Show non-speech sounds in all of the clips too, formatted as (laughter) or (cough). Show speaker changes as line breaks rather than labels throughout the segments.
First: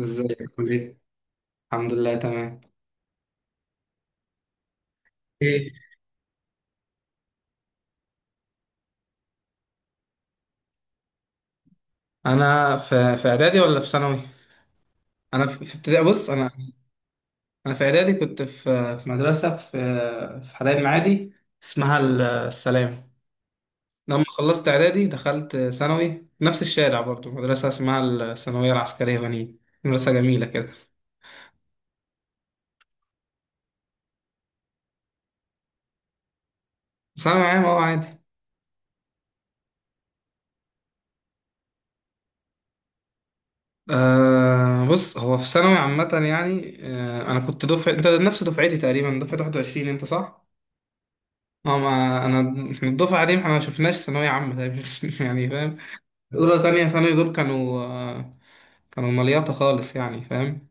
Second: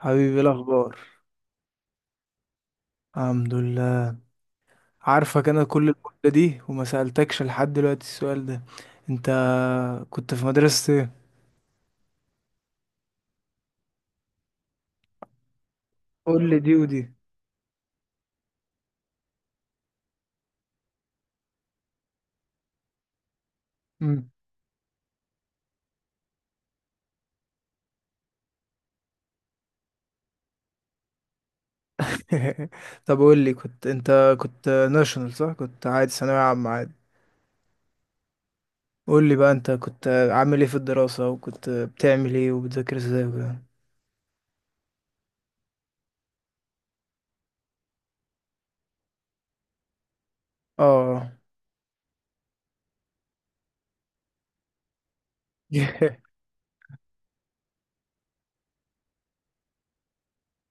حبيبي إيه
عامل ايه؟
الاخبار؟
الحمد لله تمام.
الحمد لله. عارفك، انا
ايه؟
كل المدة دي وما سألتكش لحد دلوقتي السؤال ده. انت كنت في مدرسة ايه؟
انا في اعدادي ولا في ثانوي؟ انا في ابتدائي. بص انا
قول لي دي ودي.
انا في اعدادي كنت في في مدرسه في في حلايب معادي اسمها السلام. لما
مم.
خلصت اعدادي دخلت ثانوي نفس الشارع برضو مدرسه اسمها الثانويه العسكريه بنين، مدرسه جميله كده.
(laughs) طب قول لي، كنت ناشونال صح؟ كنت عادي ثانوية عامة عادي؟
ثانوي عام اهو عادي.
قول لي بقى، انت كنت عامل ايه في الدراسة، وكنت بتعمل ايه، وبتذاكر ازاي وكده؟
آه، بص هو في ثانوي عامة يعني، آه، أنا كنت دفعة أنت نفس دفعتي تقريبا، دفعة 21 أنت صح؟
اه.
اه، ما انا احنا الدفعه دي احنا ما شفناش ثانويه عامه تقريباً. (laughs) يعني فاهم.
(laughs)
اولى تانية ثانوي دول كانوا كانوا مليطه خالص يعني فاهم.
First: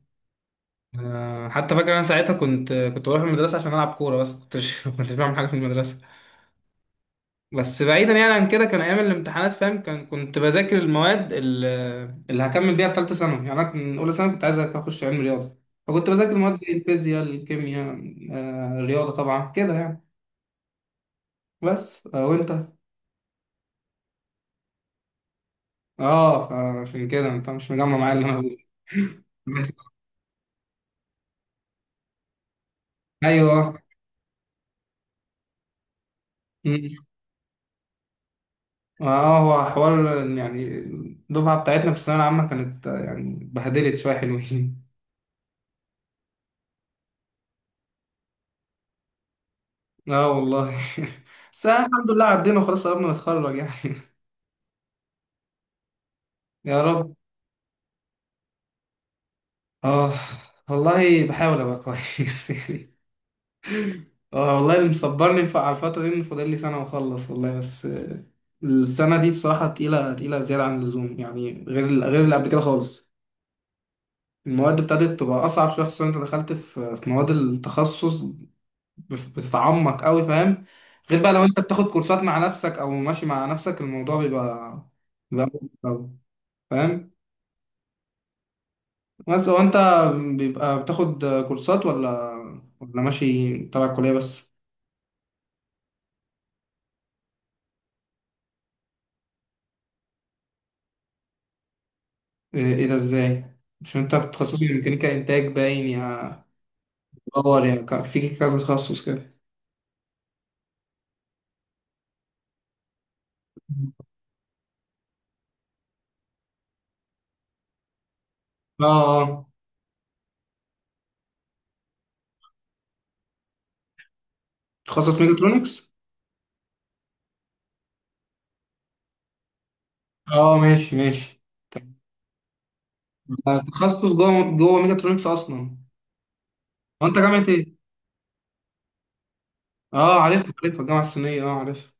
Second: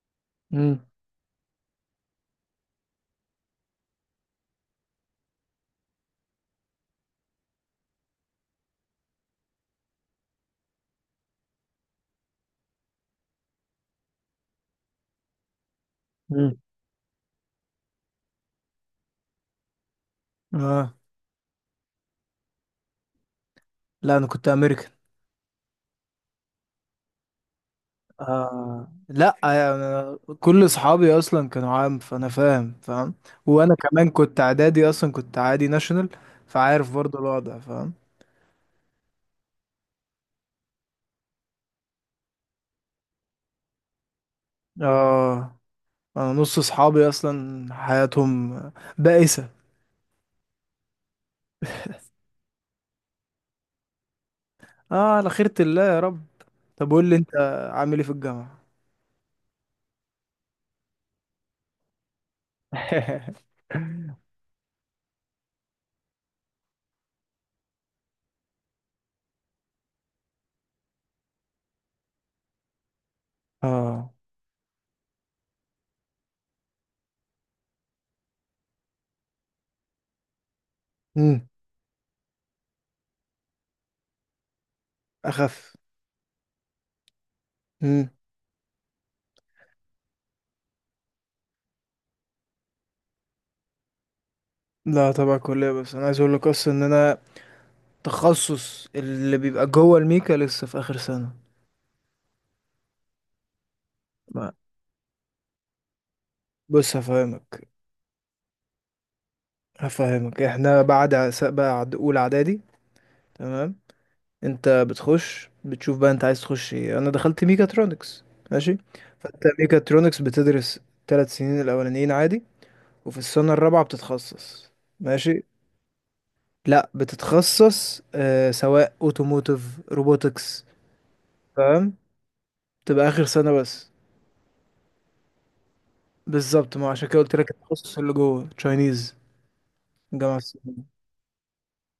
مم.
آه، حتى فاكر انا ساعتها كنت بروح المدرسه عشان العب كوره، بس كنتش (laughs) كنتش بعمل حاجه في المدرسه. بس بعيدا يعني عن كده، كان ايام الامتحانات فاهم، كان كنت بذاكر المواد اللي هكمل بيها في ثالثه ثانوي. يعني انا كنت اولى ثانوي كنت عايز اخش علم رياضه، فكنت بذاكر مواد
مم.
زي الفيزياء، الكيمياء، الرياضه طبعا كده يعني.
اه.
بس وانت؟
لا انا كنت امريكا.
اه، فعشان كده انت مش مجمع معايا اللي انا بقوله.
آه لا،
(laughs)
أنا كل اصحابي اصلا كانوا عام، فانا فاهم فاهم.
ايوه.
وانا كمان كنت اعدادي اصلا، كنت عادي ناشونال، فعارف
مم.
برضو الوضع، فاهم.
اه، هو حوار يعني الدفعه بتاعتنا في الثانويه العامه كانت يعني بهدلت شويه حلوين.
اه، انا نص اصحابي اصلا حياتهم بائسة.
اه والله. (laughs) بس الحمد لله عدينا وخلاص قربنا نتخرج يعني.
اه، على خيرة الله يا رب.
(laughs) يا
طب قول
رب.
لي انت، عامل ايه في الجامعة؟
اه والله بحاول ابقى كويس (laughs) يعني.
(laughs)
اه والله اللي مصبرني على الفتره دي ان فاضل لي سنه واخلص والله، بس السنه دي بصراحه تقيله، تقيله زياده عن اللزوم يعني، غير اللي قبل كده خالص.
اه.
المواد ابتدت تبقى اصعب شويه، خصوصا انت دخلت في مواد التخصص، بتتعمق قوي فاهم. غير بقى لو
امم
انت بتاخد كورسات مع نفسك او ماشي مع نفسك الموضوع بيبقى مختلف
اخف.
أوي، فاهم.
امم
بس هو انت بيبقى بتاخد كورسات ولا ماشي تبع الكليه بس؟
لا طبعا كلية، بس انا عايز اقول لك اصلا ان انا تخصص اللي بيبقى جوه الميكا لسه في اخر سنة.
إيه ده ازاي؟ مش انت
ما-
بتخصصي ميكانيكا انتاج باين، يا
بص
باور
هفهمك.
يعني، في كذا تخصص كده.
احنا بعد بعد اولى اعدادي، تمام؟ انت بتخش بتشوف بقى انت عايز تخش ايه. انا دخلت ميكاترونكس، ماشي.
اه.
فانت
اه،
ميكاترونكس بتدرس ثلاث سنين الاولانيين عادي، وفي السنه الرابعه بتتخصص،
تخصص
ماشي.
ميكاترونكس.
لا بتتخصص سواء اوتوموتيف،
اه
روبوتكس،
ماشي ماشي.
تمام؟ تبقى اخر سنه
آه،
بس.
تخصص جوه ميكاترونكس اصلا.
بالظبط، ما
هو
عشان
انت
كده قلت
جامعه
لك
ايه؟
التخصص اللي جوه تشاينيز.
اه،
جامعه
عارفها عارفها، الجامعه
الصينية.
الصينيه، اه عارفها.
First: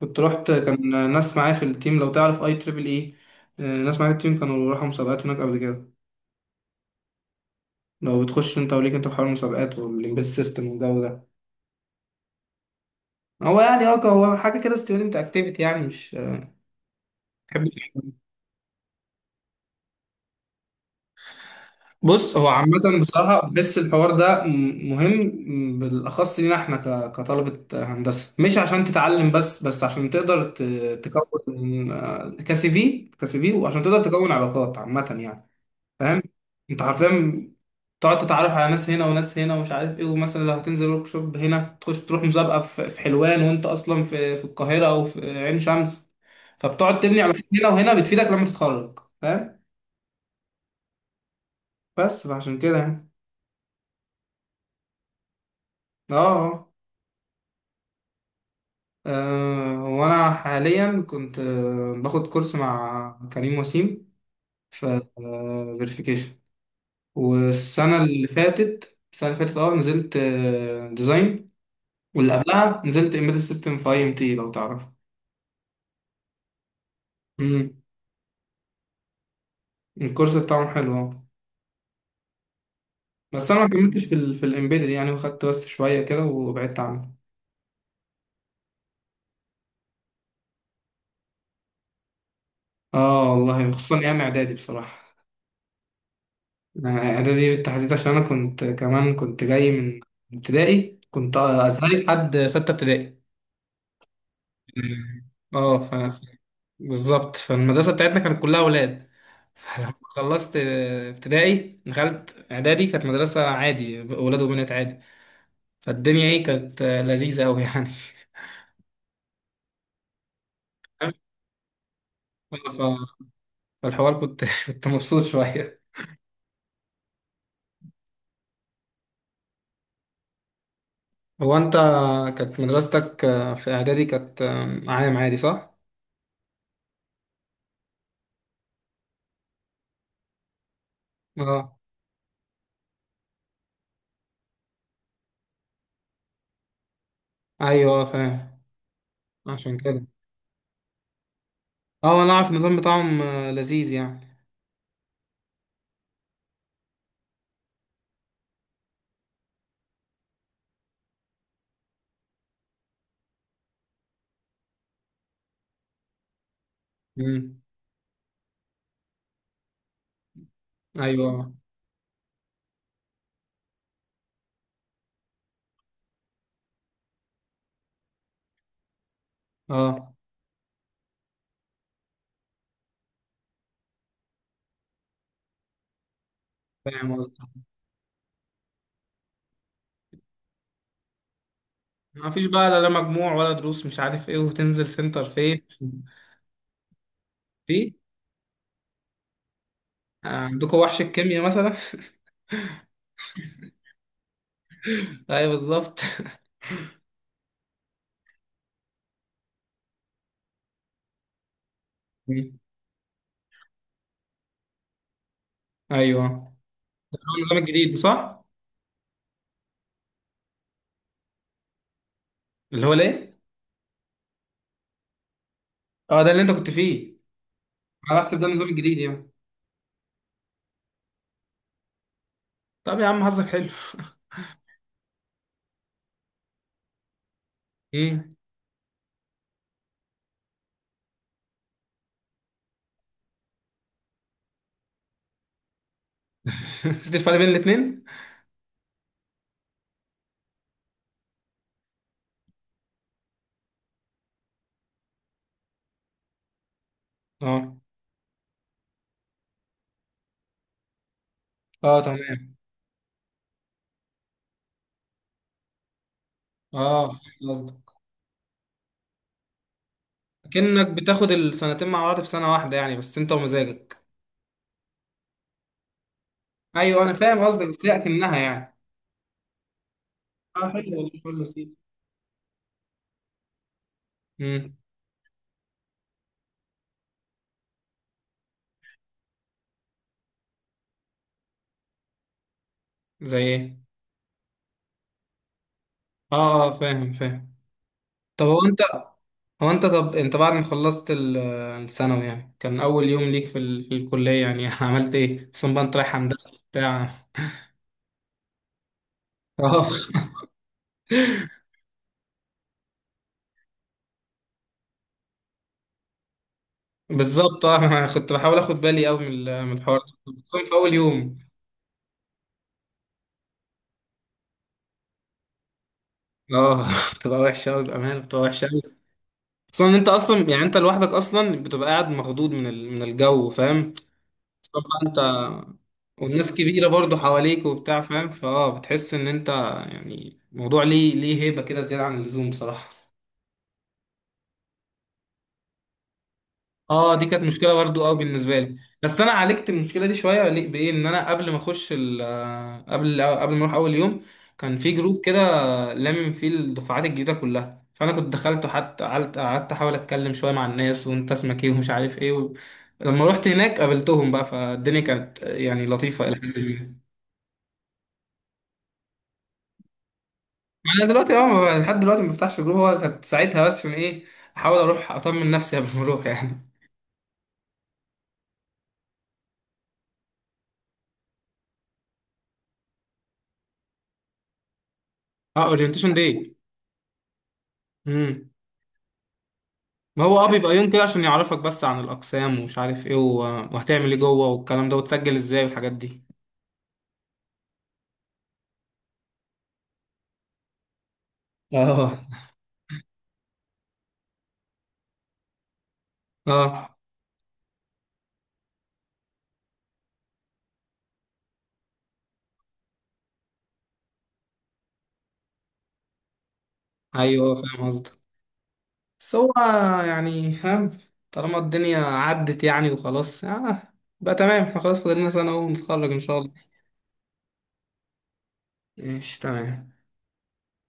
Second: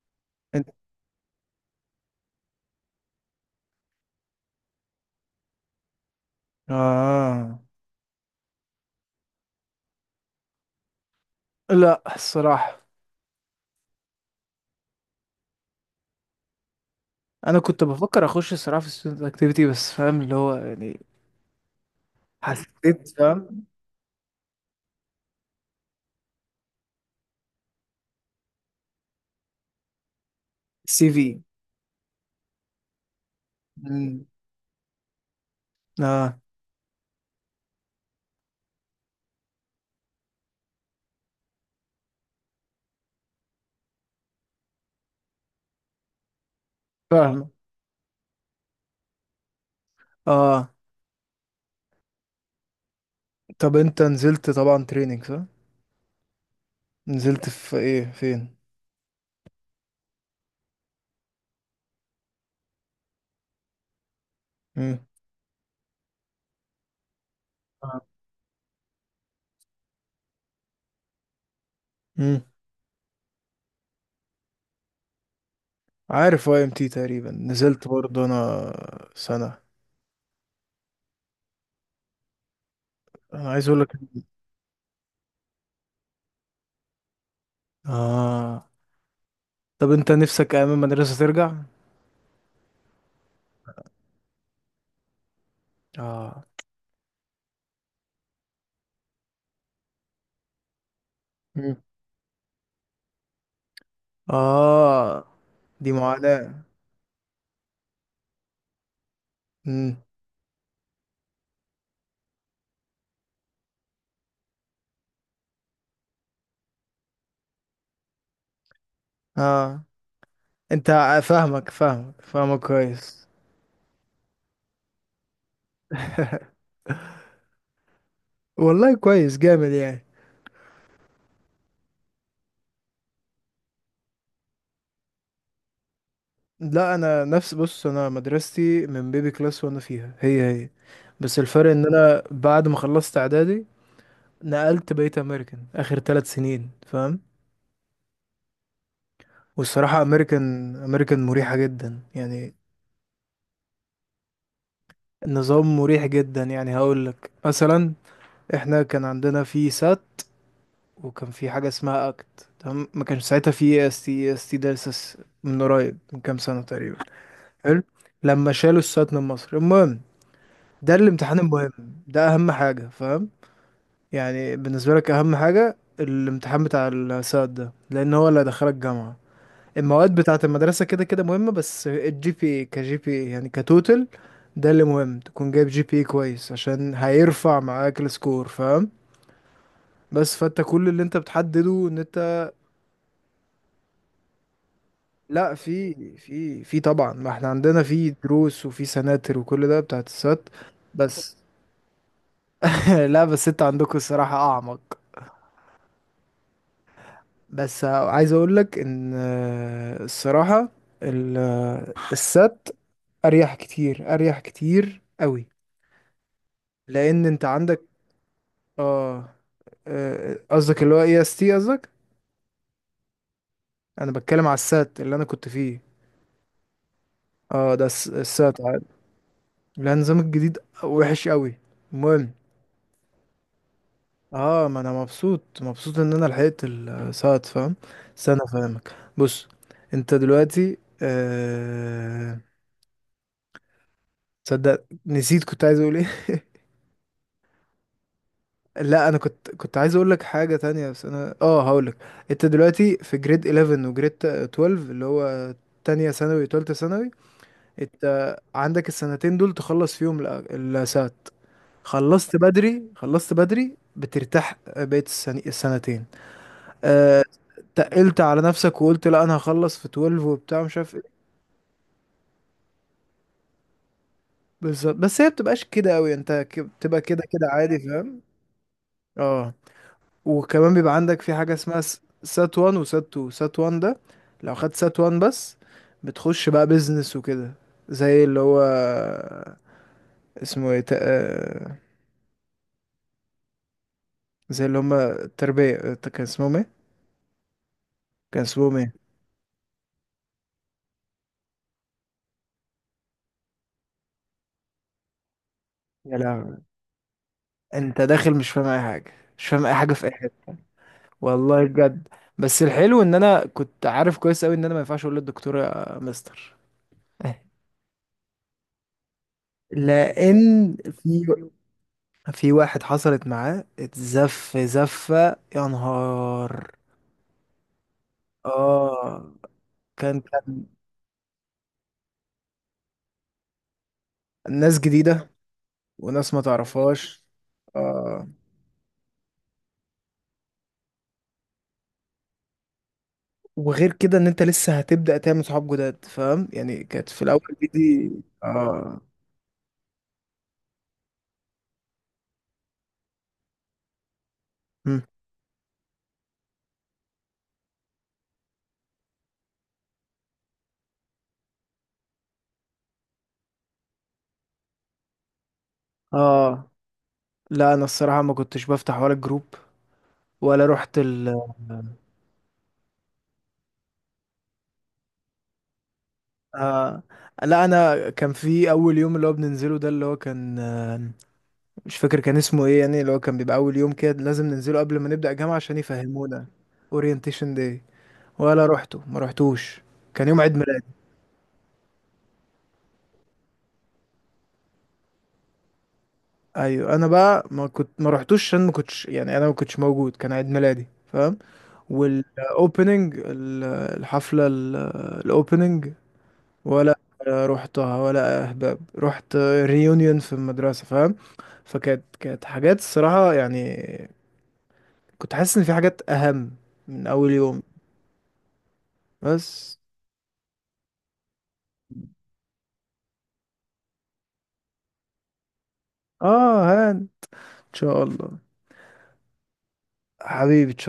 كنت رحت،
انت.
كان ناس معايا في التيم لو تعرف اي تريبل اي. آه، ناس معايا في التيم كانوا راحوا مسابقات هناك قبل كده.
اه
لو بتخش انت وليك انت في حوار المسابقات والامبيد سيستم والجو ده.
لا الصراحه،
هو يعني اه، هو حاجه كده ستودنت اكتيفيتي يعني، مش
انا
تحب.
كنت بفكر اخش الصراحه في student اكتيفيتي بس، فاهم اللي هو يعني.
بص هو عامة
حسيت،
بصراحة
فاهم.
بحس الحوار ده مهم، بالأخص لينا احنا كطلبة هندسة، مش عشان تتعلم بس عشان تقدر
سي في.
تكون كسي في، وعشان تقدر
مم.
تكون علاقات عامة يعني، فاهم.
اه،
انت حرفيا تقعد تتعرف على ناس هنا وناس هنا ومش عارف ايه، ومثلا لو هتنزل ورك شوب هنا تخش تروح مسابقة في حلوان وانت أصلا في القاهرة أو في عين شمس، فبتقعد تبني علاقات
فاهم.
هنا وهنا بتفيدك لما تتخرج فاهم.
اه.
بس فعشان كده يعني.
طب انت نزلت طبعا تريننج صح؟
اه. آه.
نزلت في ايه، فين؟
هو أنا حاليا كنت باخد كورس مع كريم وسيم في
امم
فيريفيكيشن. والسنة
آه.
اللي فاتت السنة اللي فاتت اه نزلت ديزاين، واللي
امم
قبلها نزلت امبيدد سيستم في اي ام تي لو تعرف.
عارف واي ام تي، تقريبا
امم.
نزلت برضه انا سنه.
الكورس بتاعهم حلو اه، بس
انا
انا ما
عايز اقول لك،
كملتش في ال الامبيدد يعني، وخدت بس شوية كده وبعدت عنه.
اه. طب انت نفسك ايام المدرسه ترجع؟
اه والله خصوصا ايام اعدادي بصراحة.
اه.
اعدادي بالتحديد عشان انا كنت كمان كنت جاي من ابتدائي، كنت
مم.
ازهري لحد ستة ابتدائي.
اه،
اه
دي معاناه.
بالظبط. فالمدرسة بتاعتنا كانت كلها ولاد. لما
امم
خلصت ابتدائي دخلت اعدادي، كانت مدرسة عادي ولاد وبنات عادي، فالدنيا ايه كانت لذيذة اوي يعني.
اه، انت فاهمك فاهمك
ف-
فاهمك كويس.
فالحوار كنت (laughs) كنت مبسوط شوية.
(laughs) والله كويس جامد يعني.
هو انت كانت مدرستك في اعدادي كانت عام عادي صح؟
لا انا نفس، بص انا مدرستي من بيبي كلاس وانا فيها، هي هي. بس الفرق
اه،
ان انا بعد ما خلصت اعدادي، نقلت بقيت امريكان اخر ثلاث سنين، فاهم.
ايوه فاهم عشان
والصراحة
كده.
امريكان، امريكان مريحة جدا
اه انا اعرف
يعني.
النظام بتاعهم، لذيذ يعني.
النظام مريح جدا يعني. هقول لك مثلا، احنا كان عندنا في سات، وكان في حاجة اسمها اكت، تمام؟ ما كانش ساعتها في اس تي، اس تي ده لسه من قريب، من كام سنة تقريبا.
امم.
حلو. لما شالوا السات من مصر، المهم ده الامتحان
ايوه.
المهم. ده اهم حاجة، فاهم. يعني بالنسبة لك اهم حاجة الامتحان بتاع الساد ده، لان هو اللي هيدخلك جامعة.
اه
المواد بتاعة المدرسة كده كده مهمة، بس الجي بي اي كجي بي اي يعني، كتوتل. ده اللي مهم، تكون جايب جي بي اي كويس عشان
فاهم قصدك.
هيرفع معاك السكور، فاهم. بس فانت كل اللي انت بتحدده ان
ما فيش
انت.
بقى لا لا مجموع، ولا دروس مش عارف ايه، وتنزل سنتر
لا،
فين.
في طبعا، ما احنا عندنا
في
في دروس وفي سناتر وكل ده بتاعة السات.
عندكم وحش
بس.
الكيمياء مثلا.
(laughs) لا بس انت عندكم الصراحة اعمق.
(laughs) ايوه بالظبط.
بس عايز اقول لك ان الصراحة السات
(laughs)
اريح كتير، اريح كتير قوي.
ايوه، ده
لان
هو
انت
النظام
عندك.
الجديد صح؟
اه. قصدك اللي هو اي اس تي قصدك؟
اللي هو ليه.
انا بتكلم على السات اللي انا كنت فيه.
اه، ده اللي انت كنت فيه.
اه، ده
انا بحسب ده
السات
النظام
عادي.
الجديد يعني.
لا النظام الجديد وحش قوي. المهم.
طب يا عم حظك حلو.
اه، ما انا مبسوط، مبسوط ان انا لحقت السات، فاهم.
امم.
استنى فاهمك، بص. انت دلوقتي تصدق نسيت كنت عايز اقول ايه. (laughs)
(laughs) نسيت الفرق بين الاثنين.
لا انا كنت عايز اقول لك حاجه تانية، بس انا هقول لك. انت دلوقتي في جريد 11 وجريد 12، اللي هو تانية ثانوي وتالتة ثانوي.
اه.
انت عندك السنتين دول تخلص فيهم السات.
اه
خلصت
تمام،
بدري، خلصت بدري بترتاح بقيت السنتين.
اه
أه.
فهمت قصدك،
تقلت على نفسك وقلت لا، انا هخلص في 12 وبتاع مش
كأنك
عارف ايه.
بتاخد السنتين مع بعض في سنة واحدة يعني، بس انت ومزاجك.
بالظبط، بس هي بتبقاش كده قوي. انت بتبقى
ايوه انا
كده
فاهم
كده
قصدك، بس
عادي،
هي
فاهم.
اكنها يعني.
اه،
اه،
وكمان
حلو
بيبقى
والله
عندك في
حلو
حاجة
سيدي.
اسمها سات وان وسات تو. سات وان ده، لو
امم.
خدت سات وان بس، بتخش بقى بيزنس وكده. زي اللي هو اسمه ايه،
زي ايه؟
زي اللي هما التربية، كان اسمهم
اه اه
ايه؟
فاهم فاهم.
كان
طب هو
اسمهم
انت،
ايه؟
هو انت طب انت بعد ما خلصت الثانوي يعني، كان اول يوم ليك في, في الكلية يعني (laughs) عملت ايه؟ اصلا بقى انت رايح
يا
هندسة
لهوي،
بتاع.
انت داخل مش فاهم اي حاجة، مش
(laughs)
فاهم اي
اه
حاجة في اي حتة، والله بجد. بس الحلو ان انا كنت عارف كويس اوي ان انا ما ينفعش اقول للدكتور يا مستر. (laughs)
بالظبط، اه انا كنت بحاول اخد بالي قوي من من الحوار ده، خصوصاً في
لان
اول
في
يوم.
في واحد حصلت معاه اتزف زفة، يا نهار.
اه (laughs) بتبقى وحشة قوي بأمانة، بتبقى وحشة قوي.
اه،
خصوصا ان انت
كان
اصلا يعني
كان
انت لوحدك اصلا بتبقى قاعد مخضوض من من الجو فاهم؟
ناس
طبعا انت
جديدة وناس ما
والناس كبيرة برضو
تعرفهاش.
حواليك وبتاع فاهم،
آه.
بتحس ان انت يعني موضوع ليه هيبة كده زيادة عن اللزوم بصراحة.
وغير كده ان انت لسه هتبدأ تعمل صحاب جداد، فاهم يعني. كانت
اه
في
دي كانت
الاول
مشكلة برضو
دي.
اه بالنسبة لي.
اه.
بس انا عالجت المشكلة دي شوية بايه ان انا قبل ما اخش قبل ما اروح اول يوم كان في
مم.
جروب كده، لامم فيه الدفعات الجديدة كلها، فانا كنت دخلت وحتى قعدت احاول اتكلم شوية مع الناس وانت اسمك ايه ومش عارف ايه و... لما رحت هناك قابلتهم بقى فالدنيا كانت يعني لطيفة الى حد
اه،
ما.
لا انا الصراحة ما كنتش بفتح ولا الجروب، ولا رحت
انا دلوقتي اه لحد دلوقتي ما بفتحش جروب، هو كانت ساعتها بس من ايه، احاول اروح اطمن نفسي قبل ما اروح (laughs) يعني.
آه. لا، انا كان في اول يوم اللي هو بننزله ده، اللي هو كان مش فاكر كان اسمه ايه، يعني اللي هو كان بيبقى اول يوم كده لازم ننزله قبل ما نبدأ جامعة
اه،
عشان
اورينتيشن
يفهمونا.
داي.
اورينتيشن داي.
امم.
ولا روحته، ما روحتوش.
ما
كان
هو
يوم
اه
عيد
بيبقى
ميلادي.
يوم كده عشان يعرفك بس عن الاقسام ومش عارف ايه، و وهتعمل ايه جوه والكلام ده وتسجل ازاي والحاجات دي.
ايوه انا بقى ما كنت ما روحتوش عشان ما كنتش يعني، انا ما كنتش موجود، كان عيد ميلادي فاهم.
اه.
والاوبننج، الحفلة الاوبننج
اه
ولا روحتها، ولا اهباب رحت ريونيون في المدرسة، فاهم. فكانت حاجات الصراحة يعني، كنت حاسس ان في حاجات اهم من اول
ايوه
يوم.
فاهم قصدك. بس هو
بس.
يعني فاهم، طالما الدنيا عدت يعني وخلاص، اه بقى تمام، احنا خلاص فاضل لنا سنه اهو ونتخرج ان شاء
اه
الله.
هان. ان شاء الله.
ماشي تمام.
حبيبي.